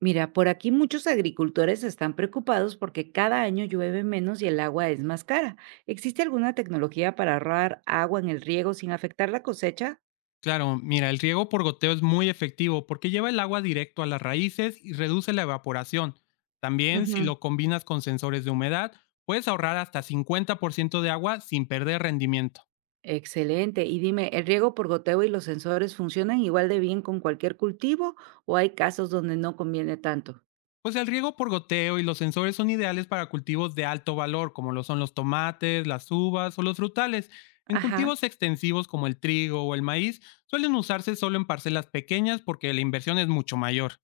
Mira, por aquí muchos agricultores están preocupados porque cada año llueve menos y el agua es más cara. ¿Existe alguna tecnología para ahorrar agua en el riego sin afectar la cosecha? Claro, mira, el riego por goteo es muy efectivo porque lleva el agua directo a las raíces y reduce la evaporación. También, si Ujú. lo combinas con sensores de humedad, puedes ahorrar hasta 50% de agua sin perder rendimiento. Excelente. Y dime, ¿el riego por goteo y los sensores funcionan igual de bien con cualquier cultivo o hay casos donde no conviene tanto? Pues el riego por goteo y los sensores son ideales para cultivos de alto valor, como lo son los tomates, las uvas o los frutales. En Ajá, cultivos extensivos como el trigo o el maíz, suelen usarse solo en parcelas pequeñas porque la inversión es mucho mayor.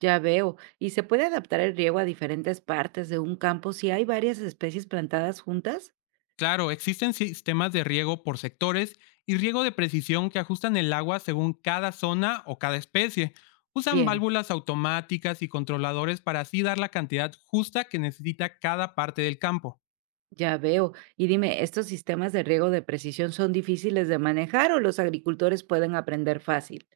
ya veo. ¿Y se puede adaptar el riego a diferentes partes de un campo si hay varias especies plantadas juntas? Claro, existen sistemas de riego por sectores y riego de precisión que ajustan el agua según cada zona o cada especie. Usan Bien. válvulas automáticas y controladores para así dar la cantidad justa que necesita cada parte del campo. Ya veo. Y dime, ¿estos sistemas de riego de precisión son difíciles de manejar o los agricultores pueden aprender fácil?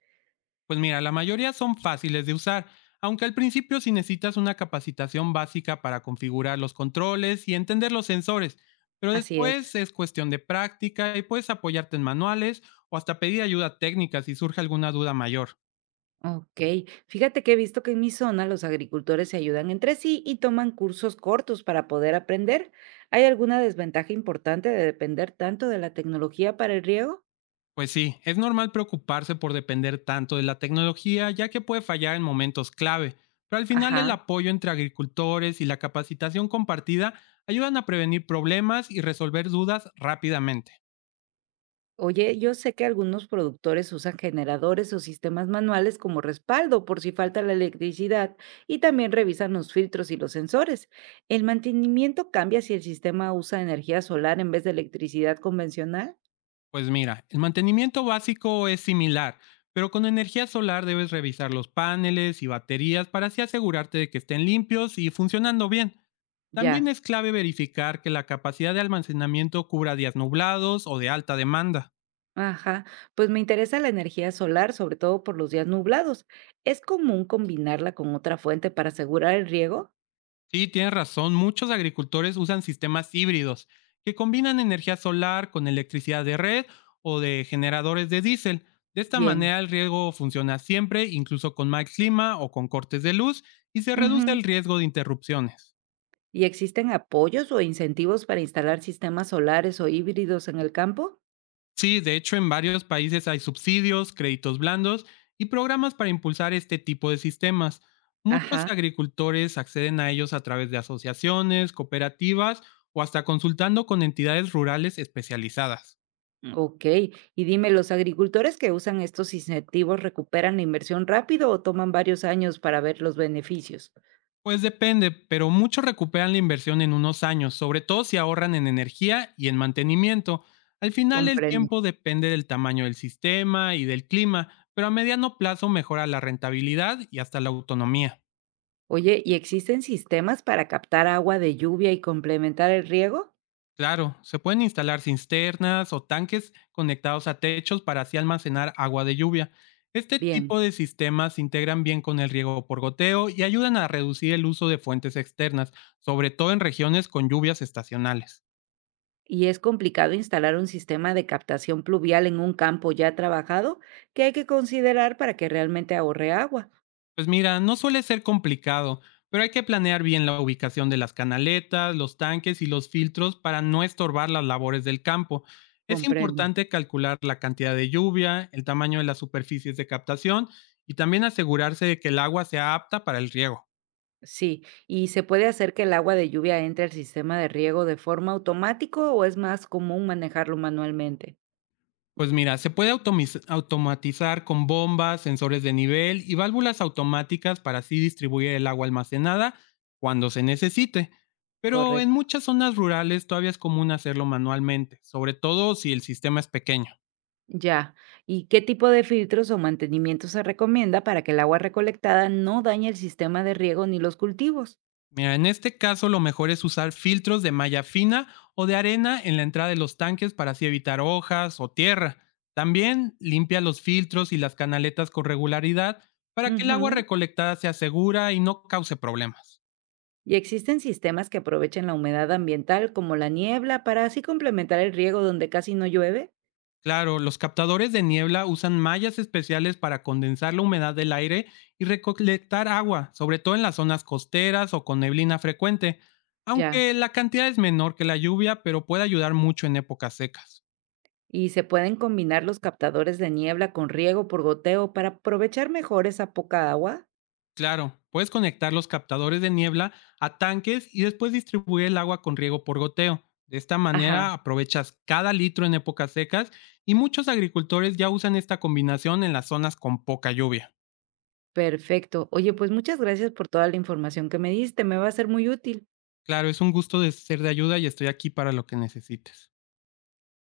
Pues mira, la mayoría son fáciles de usar, aunque al principio sí necesitas una capacitación básica para configurar los controles y entender los sensores, pero Así es. después es cuestión de práctica y puedes apoyarte en manuales o hasta pedir ayuda técnica si surge alguna duda mayor. Ok. Fíjate que he visto que en mi zona los agricultores se ayudan entre sí y toman cursos cortos para poder aprender. ¿Hay alguna desventaja importante de depender tanto de la tecnología para el riego? Pues sí, es normal preocuparse por depender tanto de la tecnología, ya que puede fallar en momentos clave, pero al final el Ajá. apoyo entre agricultores y la capacitación compartida ayudan a prevenir problemas y resolver dudas rápidamente. Oye, yo sé que algunos productores usan generadores o sistemas manuales como respaldo por si falta la electricidad y también revisan los filtros y los sensores. ¿El mantenimiento cambia si el sistema usa energía solar en vez de electricidad convencional? Pues mira, el mantenimiento básico es similar, pero con energía solar debes revisar los paneles y baterías para así asegurarte de que estén limpios y funcionando bien. También Ya. es clave verificar que la capacidad de almacenamiento cubra días nublados o de alta demanda. Ajá, pues me interesa la energía solar, sobre todo por los días nublados. ¿Es común combinarla con otra fuente para asegurar el riego? Sí, tienes razón. Muchos agricultores usan sistemas híbridos que combinan energía solar con electricidad de red o de generadores de diésel. De esta Bien. manera el riego funciona siempre, incluso con mal clima o con cortes de luz, y se reduce Ujú. el riesgo de interrupciones. ¿Y existen apoyos o incentivos para instalar sistemas solares o híbridos en el campo? Sí, de hecho en varios países hay subsidios, créditos blandos y programas para impulsar este tipo de sistemas. Muchos Ajá. agricultores acceden a ellos a través de asociaciones, cooperativas o hasta consultando con entidades rurales especializadas. Ok, y dime, ¿los agricultores que usan estos incentivos recuperan la inversión rápido o toman varios años para ver los beneficios? Pues depende, pero muchos recuperan la inversión en unos años, sobre todo si ahorran en energía y en mantenimiento. Al final el Comprendo. tiempo depende del tamaño del sistema y del clima, pero a mediano plazo mejora la rentabilidad y hasta la autonomía. Oye, ¿y existen sistemas para captar agua de lluvia y complementar el riego? Claro, se pueden instalar cisternas o tanques conectados a techos para así almacenar agua de lluvia. Este Bien. tipo de sistemas se integran bien con el riego por goteo y ayudan a reducir el uso de fuentes externas, sobre todo en regiones con lluvias estacionales. ¿Y es complicado instalar un sistema de captación pluvial en un campo ya trabajado? ¿Qué hay que considerar para que realmente ahorre agua? Pues mira, no suele ser complicado, pero hay que planear bien la ubicación de las canaletas, los tanques y los filtros para no estorbar las labores del campo. Es Comprendo. importante calcular la cantidad de lluvia, el tamaño de las superficies de captación y también asegurarse de que el agua sea apta para el riego. Sí. ¿Y se puede hacer que el agua de lluvia entre al sistema de riego de forma automática o es más común manejarlo manualmente? Pues mira, se puede automatizar con bombas, sensores de nivel y válvulas automáticas para así distribuir el agua almacenada cuando se necesite. Pero en Correcto, muchas zonas rurales todavía es común hacerlo manualmente, sobre todo si el sistema es pequeño. ya. ¿Y qué tipo de filtros o mantenimiento se recomienda para que el agua recolectada no dañe el sistema de riego ni los cultivos? Mira, en este caso lo mejor es usar filtros de malla fina o de arena en la entrada de los tanques para así evitar hojas o tierra. También limpia los filtros y las canaletas con regularidad para que el agua Ujú. recolectada sea segura y no cause problemas. Y existen sistemas que aprovechen la humedad ambiental como la niebla para así complementar el riego donde casi no llueve. Claro, los captadores de niebla usan mallas especiales para condensar la humedad del aire y recolectar agua, sobre todo en las zonas costeras o con neblina frecuente, Ya. aunque la cantidad es menor que la lluvia, pero puede ayudar mucho en épocas secas. Y se pueden combinar los captadores de niebla con riego por goteo para aprovechar mejor esa poca agua. Claro, puedes conectar los captadores de niebla a tanques y después distribuir el agua con riego por goteo. De esta Ajá, manera aprovechas cada litro en épocas secas y muchos agricultores ya usan esta combinación en las zonas con poca lluvia. perfecto. Oye, pues muchas gracias por toda la información que me diste, me va a ser muy útil. Claro, es un gusto de ser de ayuda y estoy aquí para lo que necesites.